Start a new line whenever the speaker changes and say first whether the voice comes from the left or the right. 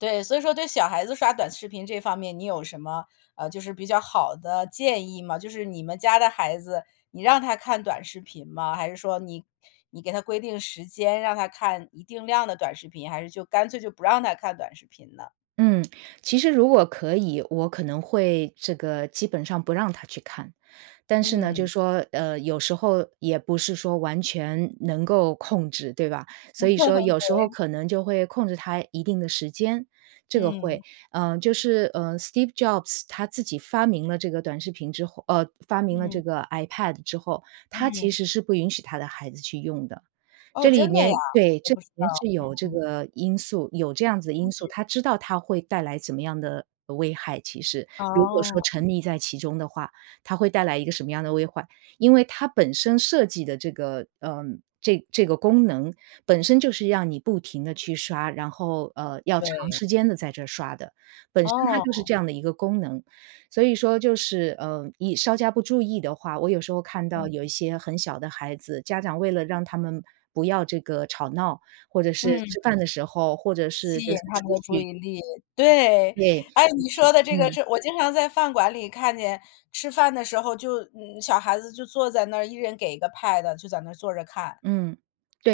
left: 对，所以说对小孩子刷短视频这方面你有什么，呃，就是比较好的建议吗？就是你们家的孩子，你让他看短视频吗？还是说你-你给他规定时间，让他看一定量的短视频，还是就干脆就不让他看短视频呢？
right: 嗯，其实如果可以，我可能会这个基本上不让他去看，但是呢，就
left: 嗯。
right: 说，呃，有时候也不是说完全能够控制，对吧？所以说有时候
left: 对。
right: 可能就会控制他一定的时间，这个
left: 嗯。
right: 会呃，就是，呃，Steve Jobs 他自己发明了这个短视频之后呃，发明了这
left: 嗯。
right: 个 iPad 之后，他其
left: 嗯。
right: 实是不允许他的孩子去用的。
left: 哦，
right: 这里
left: 真的呀，
right: 面对，
left: 我
right: 这
left: 不
right: 里
left: 知道。
right: 面是有这
left: 嗯。
right: 个因素有这样子的因素，他知道它会带来什么样的危害，其实。如果说
left: 哦。
right: 沉溺在其中的话，它会带来一个什么样的危害，因为它本身设计的这个，呃，这这个功能本身就是让你不停地去刷，然后，呃，要长
left: 对。
right: 时间地在这刷的，本身它就是
left: 哦。
right: 这样的一个功能。所以说就是，呃，你稍加不注意的话，我有时候看到有
left: 嗯。
right: 一些很小的孩子，家长为了让他们不要这个吵闹，或者是吃
left: 嗯。
right: 饭的时候，或者是
left: 吸
right: 就
left: 引
right: 是
left: 他们
right: 出
left: 的注
right: 去
left: 意力，对，
right: 对，
left: 哎，
right: 出
left: 你
right: 去，
left: 说的这个
right: 嗯。
left: 是我经常在饭馆里看见吃饭的时候，就小孩子就坐在那一人给一个 pad，就在那坐着看。
right: 嗯，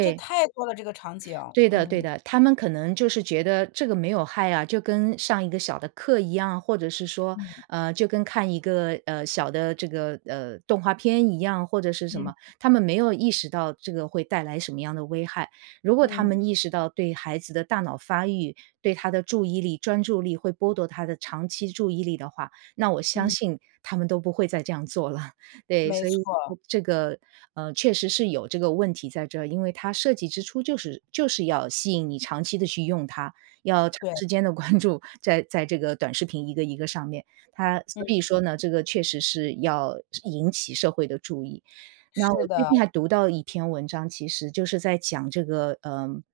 left: 这太多了，这个场景，
right: 对的对
left: 嗯。
right: 的，他们可能就是觉得这个没有害啊，就跟上一个小的课一样，或者是说，
left: 嗯。
right: 呃，就跟看一个，呃，小的这个，呃，动画片一样，或者是什
left: 嗯。
right: 么，他们没有意识到这个会带来什么样的危害。如果他
left: 嗯。
right: 们意识到对孩子的大脑发育，对他的注意力，专注力会剥夺他的长期注意力的话，那我相
left: 嗯。
right: 信他们都不会再这样做了。对，
left: 没
right: 所以
left: 错。
right: 这个，呃，确实是有这个问题在这儿，因为它设计之初就是就是要吸引你长期地去用它，要长
left: 对。
right: 时间地关注，在在这个短视频一个一个上面，它所以说
left: 嗯。
right: 呢，这个确实是要引起社会的注意。那我
left: 是
right: 最
left: 的。
right: 近还读到一篇文章，其实就是在讲这个，呃